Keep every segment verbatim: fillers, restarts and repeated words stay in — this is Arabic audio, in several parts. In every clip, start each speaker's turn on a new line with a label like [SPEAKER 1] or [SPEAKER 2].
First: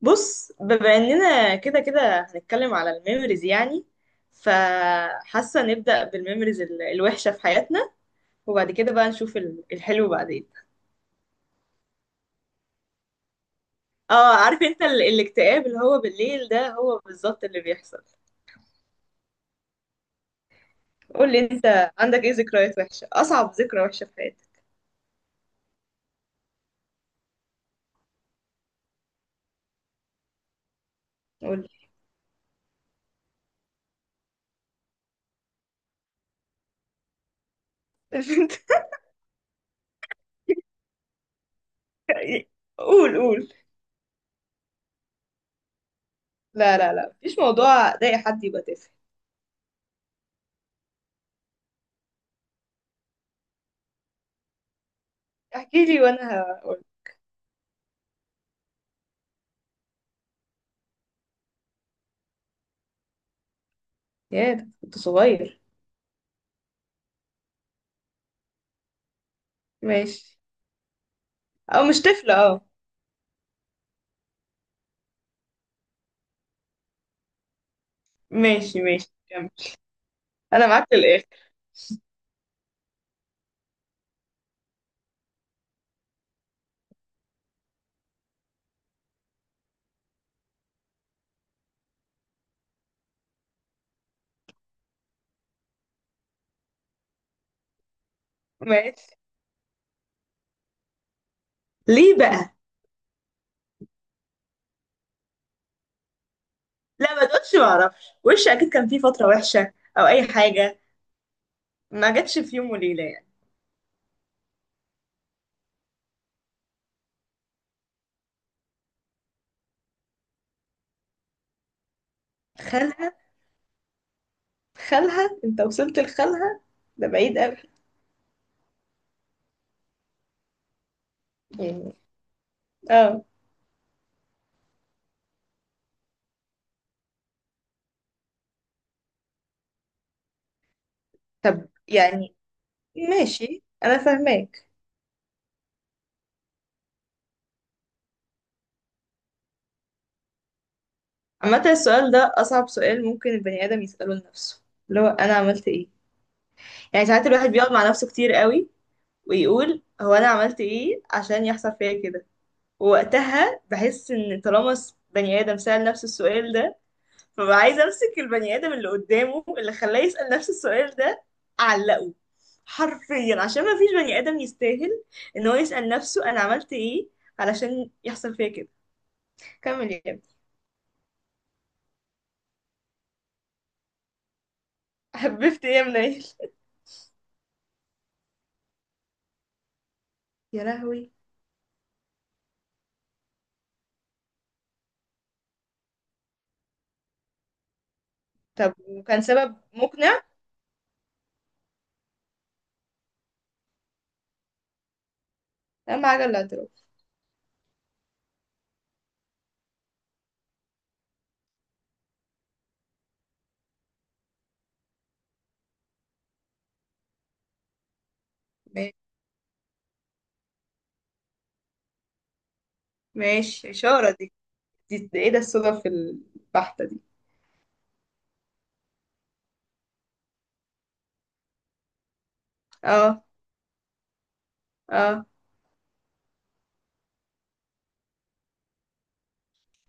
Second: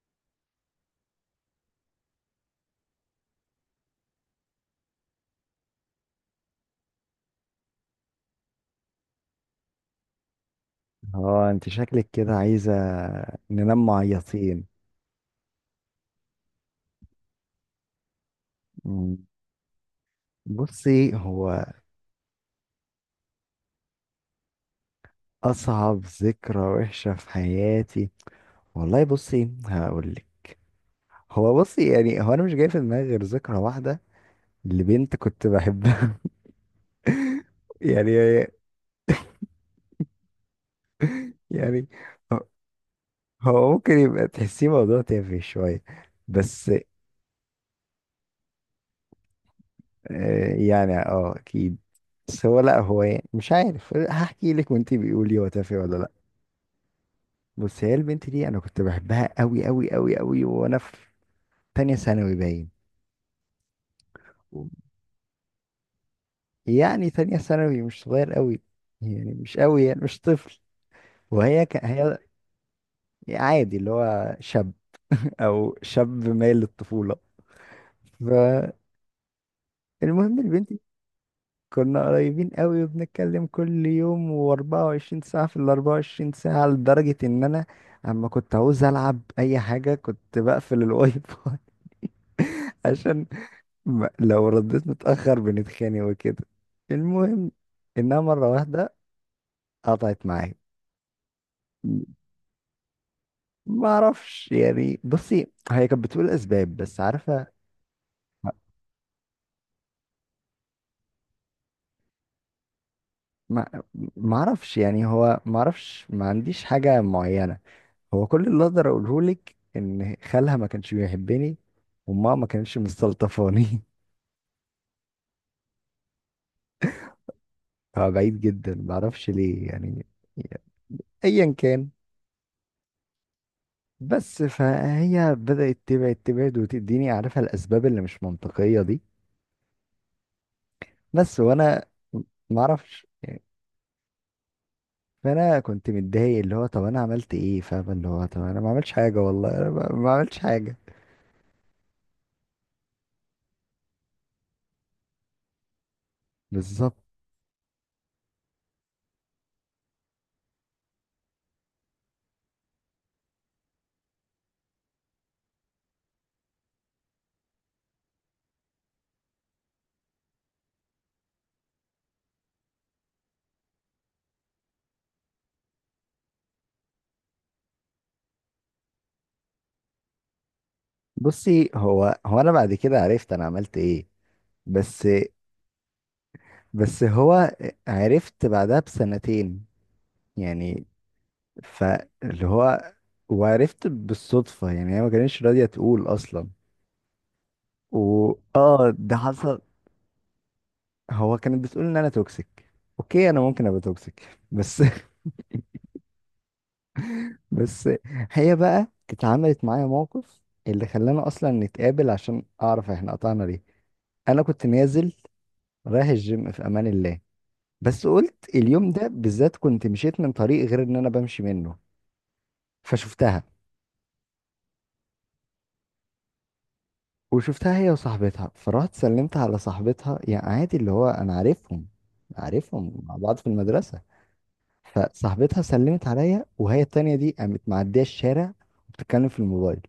[SPEAKER 1] بص، بما اننا كده كده هنتكلم على الميموريز. يعني فحاسه نبدا بالميموريز ال- الوحشه في حياتنا، وبعد كده بقى نشوف ال- الحلو بعدين.
[SPEAKER 2] اه، انت شكلك كده عايزة ننام
[SPEAKER 1] اه عارف
[SPEAKER 2] معيطين.
[SPEAKER 1] انت ال- الاكتئاب اللي هو بالليل ده هو بالظبط اللي بيحصل.
[SPEAKER 2] مم. بصي،
[SPEAKER 1] قول لي
[SPEAKER 2] هو
[SPEAKER 1] انت عندك ايه ذكريات وحشه؟ اصعب ذكرى وحشه في حياتك؟
[SPEAKER 2] اصعب ذكرى وحشة في حياتي. والله بصي هقولك. هو
[SPEAKER 1] قول
[SPEAKER 2] بصي يعني هو انا مش جاي في دماغي غير ذكرى واحدة لبنت كنت بحبها. يعني
[SPEAKER 1] لي.
[SPEAKER 2] يعني هو
[SPEAKER 1] قول قول.
[SPEAKER 2] هو ممكن يبقى تحسيه موضوع تافه شوية بس.
[SPEAKER 1] لا لا لا، مفيش موضوع ضايق حد يبقى تافه.
[SPEAKER 2] آه، يعني اه اكيد. بس هو، لا، هو يعني مش عارف هحكي لك وانتي بيقولي هو تافه
[SPEAKER 1] احكي
[SPEAKER 2] ولا
[SPEAKER 1] لي
[SPEAKER 2] لا.
[SPEAKER 1] وانا هقول.
[SPEAKER 2] بص، هي البنت دي انا كنت بحبها قوي قوي قوي قوي وانا في تانية ثانوي باين.
[SPEAKER 1] يا ده كنت صغير.
[SPEAKER 2] يعني تانية ثانوي مش صغير قوي، يعني مش قوي، يعني مش
[SPEAKER 1] ماشي.
[SPEAKER 2] طفل. وهي
[SPEAKER 1] او
[SPEAKER 2] ك...
[SPEAKER 1] مش
[SPEAKER 2] هي
[SPEAKER 1] طفله، اه.
[SPEAKER 2] عادي اللي هو شاب. او شاب مايل للطفولة. فالمهم،
[SPEAKER 1] ماشي ماشي، كمل. انا
[SPEAKER 2] البنت دي
[SPEAKER 1] معاك للاخر.
[SPEAKER 2] كنا قريبين قوي وبنتكلم كل يوم و24 ساعة في ال أربعة وعشرين ساعة، لدرجة ان انا اما كنت عاوز العب اي حاجة كنت بقفل الواي فاي. عشان ما- لو رديت متأخر بنتخانق وكده. المهم إنها مرة واحدة
[SPEAKER 1] ماشي.
[SPEAKER 2] قطعت معايا.
[SPEAKER 1] ليه بقى؟
[SPEAKER 2] ما أعرفش، يعني بصي هي كانت بتقول أسباب بس
[SPEAKER 1] لا ما
[SPEAKER 2] عارفة.
[SPEAKER 1] تقولش ما اعرفش، وش اكيد كان فيه فتره وحشه او اي حاجه، ما جاتش في يوم وليله يعني.
[SPEAKER 2] ما ما أعرفش، يعني هو ما أعرفش، ما عنديش حاجة معينة. هو كل اللي أقدر أقوله لك إن خالها ما كانش بيحبني، وماما ما كانتش
[SPEAKER 1] خالها؟
[SPEAKER 2] مستلطفاني.
[SPEAKER 1] خالها؟ انت وصلت لخالها؟ ده بعيد قوي.
[SPEAKER 2] هو بعيد جدا، ما أعرفش ليه يعني. أيا كان.
[SPEAKER 1] يعني، اه.
[SPEAKER 2] بس فهي بدأت تبعد تبعد وتديني عارفة الأسباب اللي مش منطقية دي بس،
[SPEAKER 1] طب
[SPEAKER 2] وانا
[SPEAKER 1] يعني،
[SPEAKER 2] ما اعرفش.
[SPEAKER 1] ماشي انا فاهماك.
[SPEAKER 2] فانا كنت متضايق، اللي هو طب انا عملت ايه، فاهم، اللي هو طب انا ما عملتش حاجه، والله انا ما ما عملتش حاجه.
[SPEAKER 1] عامه السؤال ده اصعب سؤال ممكن البني ادم يساله لنفسه، اللي هو انا عملت ايه.
[SPEAKER 2] بالظبط.
[SPEAKER 1] يعني ساعات الواحد بيقعد مع نفسه كتير قوي ويقول هو انا عملت ايه عشان يحصل فيا كده. وقتها بحس ان طالما س- بني ادم سأل نفسه السؤال ده، فببقى عايزه امسك البني ادم اللي قدامه اللي خلاه يسأل نفس السؤال ده، اعلقه حرفيا. عشان ما فيش بني ادم يستاهل ان هو يسأل نفسه انا عملت ايه علشان يحصل فيا كده. كمل يا ابني.
[SPEAKER 2] بصي هو هو انا بعد كده عرفت انا عملت ايه، بس.
[SPEAKER 1] حببت ايه يا منيل؟
[SPEAKER 2] بس هو عرفت بعدها بسنتين
[SPEAKER 1] يا
[SPEAKER 2] يعني.
[SPEAKER 1] لهوي.
[SPEAKER 2] فاللي هو وعرفت بالصدفه، يعني هي ما كانتش راضيه تقول اصلا. و
[SPEAKER 1] طب
[SPEAKER 2] اه ده
[SPEAKER 1] وكان سبب
[SPEAKER 2] حصل.
[SPEAKER 1] مقنع؟
[SPEAKER 2] هو كانت بتقول ان انا توكسيك. اوكي، انا ممكن ابقى توكسيك بس.
[SPEAKER 1] اهم حاجه الاعتراف.
[SPEAKER 2] بس هي بقى اتعملت معايا موقف اللي خلانا اصلا نتقابل عشان اعرف احنا قطعنا ليه. انا كنت نازل رايح الجيم في امان الله، بس قلت
[SPEAKER 1] ما-
[SPEAKER 2] اليوم ده بالذات كنت مشيت من طريق غير ان انا بمشي منه، فشفتها.
[SPEAKER 1] ماشي، اشاره دي. دي دي ايه ده، الصدف البحته دي؟
[SPEAKER 2] وشفتها هي وصاحبتها، فرحت سلمت على صاحبتها، يعني عادي اللي هو انا عارفهم، عارفهم مع
[SPEAKER 1] اه.
[SPEAKER 2] بعض في المدرسة.
[SPEAKER 1] اه،
[SPEAKER 2] فصاحبتها سلمت عليا، وهي التانية دي قامت معدية الشارع وبتتكلم في الموبايل.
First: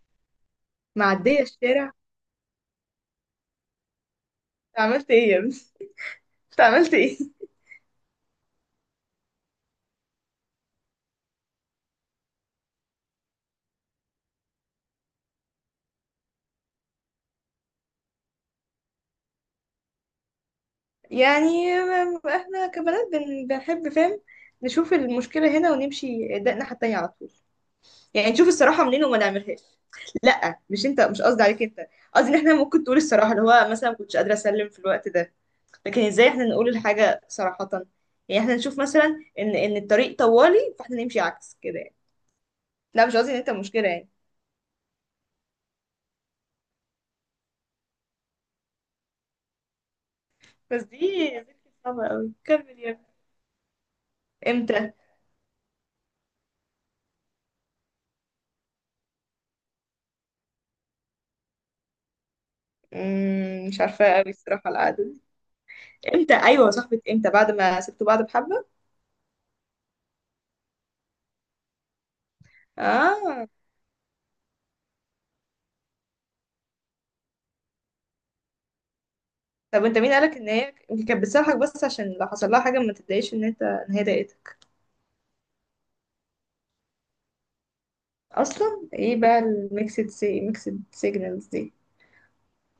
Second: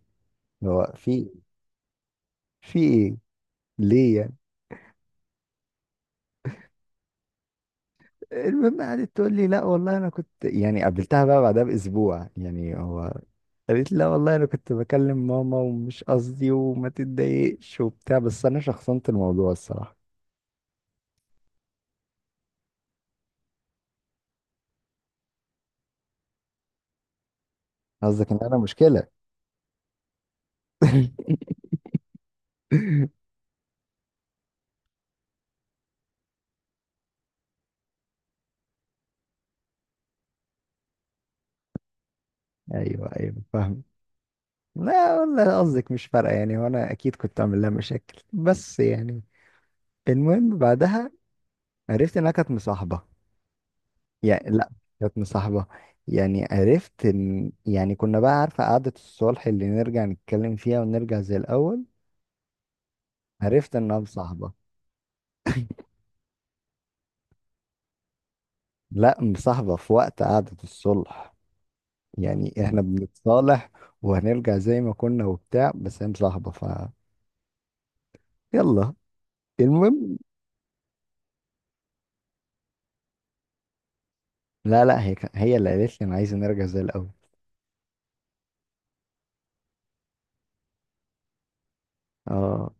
[SPEAKER 2] اللي هو في
[SPEAKER 1] معديه الشارع؟
[SPEAKER 2] في ايه، ليه؟
[SPEAKER 1] عملت ايه يا ابني؟ انت عملت ايه؟
[SPEAKER 2] المهم قعدت تقول لي لا والله انا كنت، يعني قابلتها بقى بعدها باسبوع يعني، هو قالت لي لا والله انا كنت بكلم ماما ومش قصدي وما تتضايقش وبتاع، بس انا شخصنت الموضوع الصراحه.
[SPEAKER 1] يعني، م- احنا كبنات بن- بنحب، فاهم؟ نشوف المشكلة هنا ونمشي، ده الناحية التانية على طول. يعني
[SPEAKER 2] قصدك ان
[SPEAKER 1] نشوف
[SPEAKER 2] انا
[SPEAKER 1] الصراحة منين
[SPEAKER 2] مشكله؟
[SPEAKER 1] وما نعملهاش. لا مش انت، مش قصدي عليك انت. قصدي ان احنا ممكن تقول الصراحة اللي هو مثلا ما كنتش قادرة اسلم في الوقت ده، لكن ازاي احنا نقول الحاجة صراحة؟ يعني احنا نشوف مثلا ان ان الطريق طوالي، فاحنا نمشي عكس كده يعني. لا
[SPEAKER 2] ايوه
[SPEAKER 1] مش قصدي
[SPEAKER 2] ايوه
[SPEAKER 1] ان انت
[SPEAKER 2] فاهم.
[SPEAKER 1] مشكلة يعني.
[SPEAKER 2] لا والله قصدك مش فارقه يعني، وانا اكيد كنت اعمل لها مشاكل، بس يعني. المهم
[SPEAKER 1] بس
[SPEAKER 2] بعدها
[SPEAKER 1] دي ذكرى صعبة
[SPEAKER 2] عرفت انها
[SPEAKER 1] قوي.
[SPEAKER 2] كانت
[SPEAKER 1] كمل يا
[SPEAKER 2] مصاحبه.
[SPEAKER 1] ابني.
[SPEAKER 2] يعني لا،
[SPEAKER 1] امتى؟
[SPEAKER 2] كانت مصاحبة. يعني عرفت إن، يعني كنا بقى عارفة قعدة الصلح اللي نرجع نتكلم فيها ونرجع زي الأول،
[SPEAKER 1] مم،
[SPEAKER 2] عرفت
[SPEAKER 1] مش
[SPEAKER 2] إنها
[SPEAKER 1] عارفة قوي
[SPEAKER 2] مصاحبة.
[SPEAKER 1] الصراحة القعدة دي. امتى؟ ايوه صاحبة امتى، بعد ما سبتوا بعض بحبة؟
[SPEAKER 2] لا، مصاحبة في وقت قعدة الصلح، يعني إحنا
[SPEAKER 1] اه.
[SPEAKER 2] بنتصالح وهنرجع زي ما كنا وبتاع، بس هي مصاحبة، ف يلا،
[SPEAKER 1] طب انت مين
[SPEAKER 2] المهم.
[SPEAKER 1] قالك ان هي يمكن كانت بتسامحك بس عشان لو حصل لها حاجة ما تتضايقش ان انت، ان هي ضايقتك؟
[SPEAKER 2] لا لا، هي كان- هي اللي قالت لي أنا عايزة نرجع زي الأول.
[SPEAKER 1] اصلا ايه بقى الميكسد سي، ميكسد سيجنالز دي؟
[SPEAKER 2] اه.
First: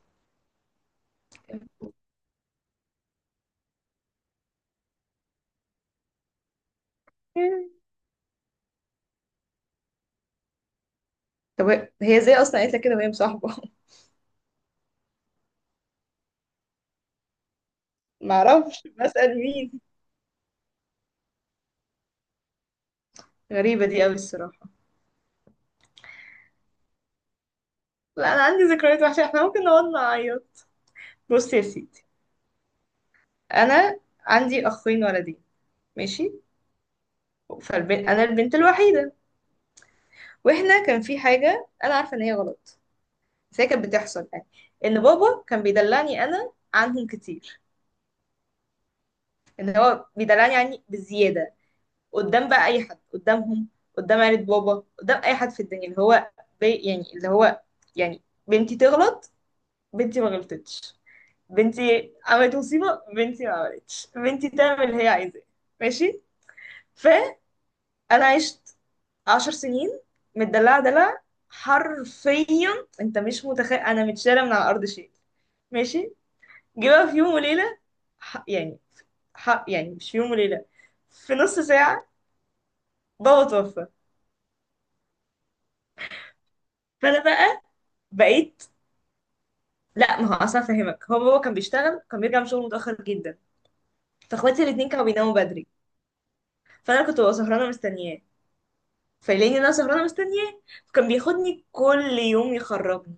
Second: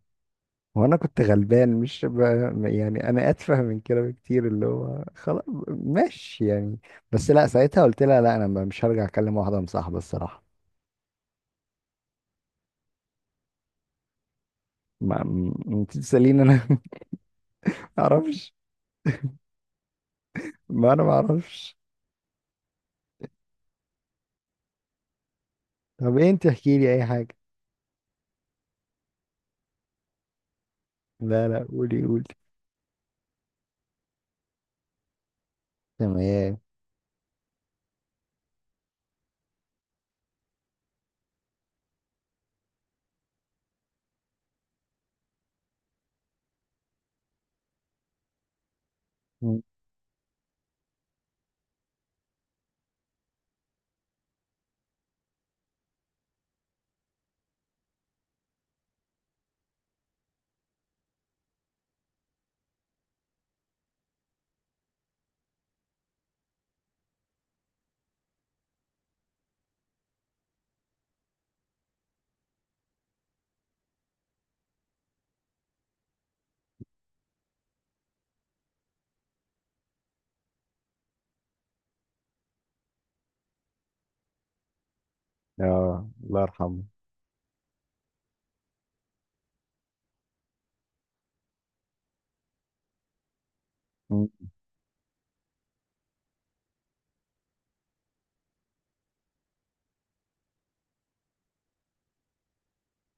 [SPEAKER 2] وانا كنت غلبان مش ب... يعني انا اتفه من كده بكتير، اللي هو خلاص ماشي يعني. بس لا، ساعتها قلت لها لا، انا مش هرجع اكلم واحده مصاحبه الصراحه.
[SPEAKER 1] طب هي ازاي اصلا قالت لك كده وهي مصاحبة؟
[SPEAKER 2] ما م- انت تساليني انا؟ ما اعرفش.
[SPEAKER 1] معرفش، بسأل مين؟
[SPEAKER 2] ما انا ما اعرفش.
[SPEAKER 1] غريبة دي قوي الصراحة.
[SPEAKER 2] طب إيه؟ انت احكي لي اي حاجه.
[SPEAKER 1] لا انا عندي ذكريات وحشة، احنا ممكن نقعد نعيط.
[SPEAKER 2] لا
[SPEAKER 1] بص يا
[SPEAKER 2] لا، قولي
[SPEAKER 1] سيدي،
[SPEAKER 2] قولي.
[SPEAKER 1] انا عندي اخين ولدين. ماشي.
[SPEAKER 2] تمام.
[SPEAKER 1] فالبنت انا البنت الوحيدة. واحنا كان في حاجة انا عارفة ان هي غلط، بس هي كانت بتحصل يعني. ان بابا كان بيدلعني انا عنهم كتير،
[SPEAKER 2] م.
[SPEAKER 1] ان هو بيدلعني يعني بزياده. قدام بقى اي حد، قدامهم، قدام عيلة بابا، قدام اي حد في الدنيا، اللي هو بي يعني اللي هو، يعني بنتي تغلط، بنتي ما غلطتش، بنتي عملت مصيبه، بنتي ما عملتش، بنتي تعمل اللي هي عايزاه. ماشي. فانا عشت عشر سنين متدلعه دلع، حرفيا. انت مش متخيل، انا متشاله من على الارض شيء. ماشي. جه بقى في يوم وليلة، ح- يعني ح- يعني مش في يوم وليلة، في نص ساعة، بابا توفى.
[SPEAKER 2] اه الله يرحمه.
[SPEAKER 1] فأنا بقى بقيت. لا ما هو أصلا فاهمك، هو بابا كان بيشتغل، كان بيرجع من شغله متأخر جدا.
[SPEAKER 2] م.
[SPEAKER 1] فاخواتي الاتنين كانوا بيناموا بدري، فأنا كنت ببقى سهرانة مستنياه. فيلاقيني إن أنا سهرانة مستنياه، فكان بياخدني كل يوم يخرجني.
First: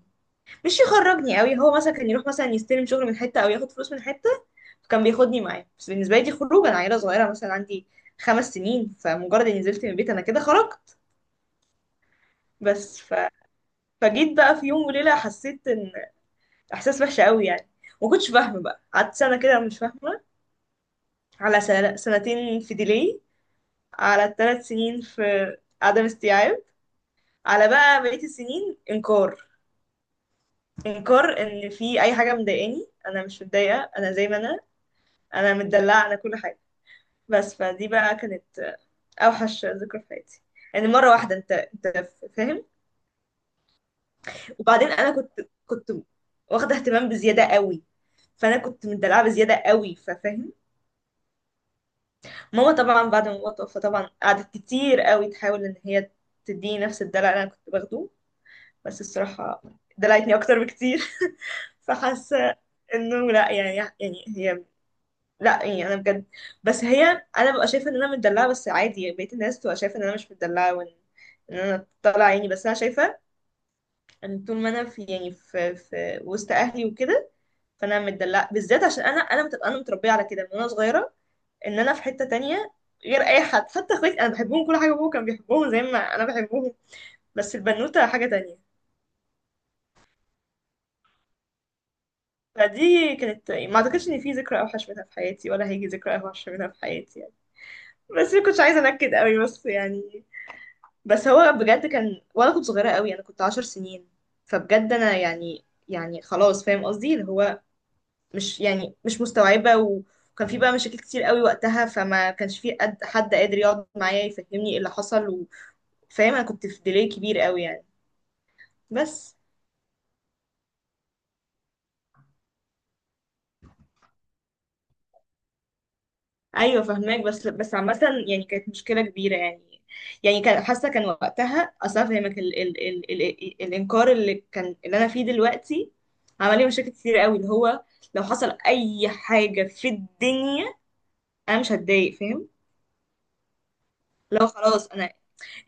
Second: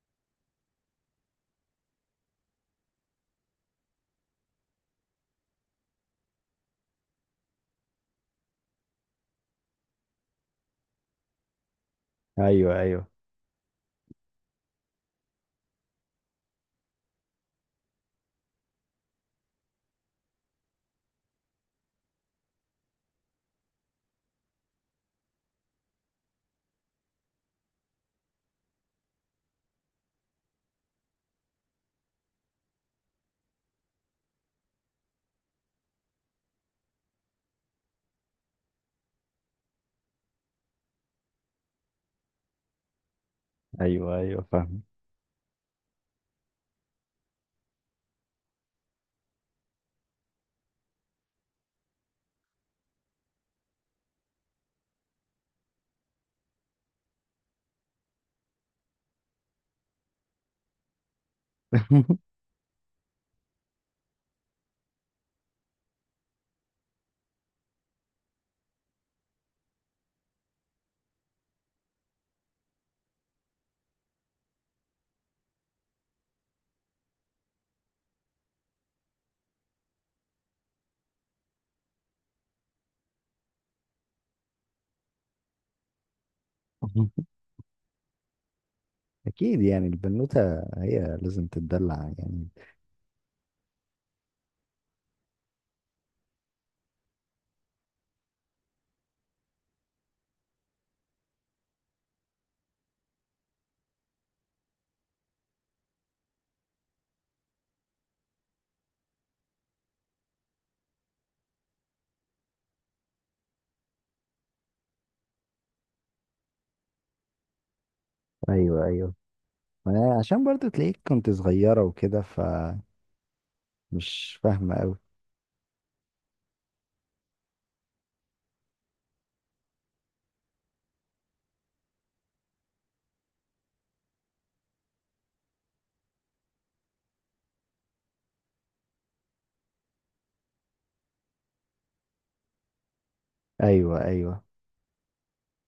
[SPEAKER 1] مش يخرجني قوي، هو مثلا كان يروح مثلا يستلم شغل من حتة أو ياخد فلوس من حتة، فكان بياخدني معاه. بس بالنسبة لي دي خروج. أنا عيلة صغيرة، مثلا عندي خمس سنين، فمجرد إني نزلت من البيت أنا كده خرجت.
[SPEAKER 2] ايوه
[SPEAKER 1] بس
[SPEAKER 2] ايوه.
[SPEAKER 1] ف فجيت بقى في يوم وليلة حسيت ان، احساس وحش قوي يعني. ما كنتش فاهمة، بقى قعدت سنة كده مش فاهمة، على سنة سنتين في ديلي، على ثلاث سنين في عدم استيعاب، على بقى بقية السنين انكار. انكار ان في اي حاجة مضايقاني، انا مش متضايقة، انا زي ما انا، انا متدلعة، انا كل حاجة. بس فدي بقى كانت اوحش ذكرى في حياتي يعني. مرة واحدة انت، انت فاهم.
[SPEAKER 2] ايوه ايوه فاهم.
[SPEAKER 1] وبعدين انا كنت كنت واخده اهتمام بزياده قوي. فانا كنت مدلعه بزياده قوي، ففاهم. ماما طبعا بعد ما بابا توفى طبعا قعدت كتير قوي تحاول ان هي تديني نفس الدلع اللي انا كنت باخده. بس الصراحه دلعتني اكتر بكتير. فحاسه انه لا يعني، يعني هي، لا يعني انا بجد. بس هي، انا ببقى شايفه ان انا متدلعه بس عادي، بقيت الناس تبقى شايفه ان انا مش متدلعه، وان ان انا طالعه عيني. بس انا شايفه ان طول ما انا في، يعني في, في وسط اهلي وكده، فانا متدلعه. بالذات عشان انا انا متبقى، انا متربيه على كده من وانا صغيره، ان انا في حته تانية غير اي حد. حتى اخواتي انا بحبهم كل حاجه، ابوه كان بيحبهم زي ما انا بحبهم، بس البنوته حاجه تانية.
[SPEAKER 2] اكيد يعني البنوته هي لازم تتدلع يعني.
[SPEAKER 1] فدي كانت، ما اعتقدش ان في ذكرى اوحش منها في حياتي ولا هيجي ذكرى اوحش منها في حياتي يعني. بس ما كنتش عايزه انكد قوي بس يعني. بس هو بجد كان، وانا كنت صغيره قوي، انا كنت عشر سنين. فبجد انا يعني، يعني خلاص، فاهم قصدي اللي هو، مش يعني مش مستوعبة. وكان في بقى مشاكل كتير قوي وقتها، فما كانش في قد حد قادر يقعد معايا يفهمني ايه اللي حصل و... فاهم؟ انا كنت في ديلي كبير قوي يعني.
[SPEAKER 2] ايوه ايوه.
[SPEAKER 1] بس
[SPEAKER 2] ما عشان برضو تلاقيك كنت صغيرة وكده، فمش فاهمة أوي.
[SPEAKER 1] ايوه فهماك، بس بس عامه يعني كانت مشكله كبيره يعني. يعني كان حاسه، كان وقتها اصلا، فهمك ال ال ال ال الانكار اللي كان اللي انا فيه دلوقتي عمل لي مشاكل كتير قوي. اللي هو لو حصل اي حاجه في الدنيا انا مش هتضايق، فاهم؟
[SPEAKER 2] أيوة أيوة.
[SPEAKER 1] لو خلاص، انا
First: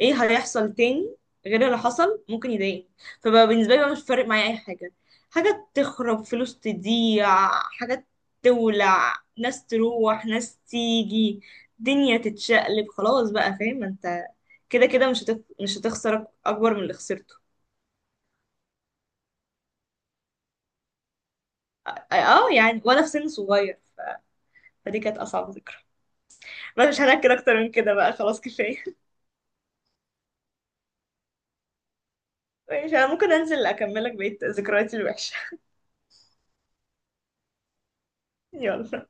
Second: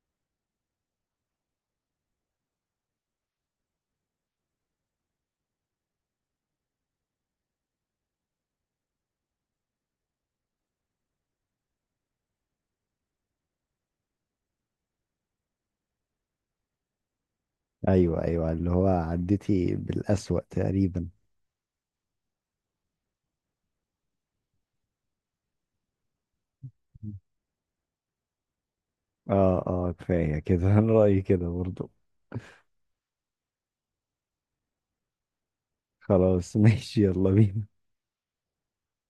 [SPEAKER 1] ايه هيحصل تاني غير اللي حصل ممكن يضايقني؟ فبقى بالنسبه لي بقى مش فارق معايا اي حاجه، حاجه تخرب، فلوس تضيع، حاجه تولع، ناس تروح، ناس تيجي، دنيا تتشقلب، خلاص بقى فاهم، ما انت كده كده مش هتخ... مش هتخسر اكبر من اللي خسرته.
[SPEAKER 2] أيوة أيوة، اللي هو عديتي بالأسوأ تقريبا.
[SPEAKER 1] اه يعني، وانا في سن صغير. فدي كانت اصعب ذكرى. بس مش هنحكي اكتر من كده بقى، خلاص كفايه.
[SPEAKER 2] اه اه، كفاية كده. أنا رأيي كده برضو.
[SPEAKER 1] مش انا ممكن انزل اكملك بقية ذكرياتي الوحشه.
[SPEAKER 2] خلاص ماشي، يلا بينا.
[SPEAKER 1] يلا.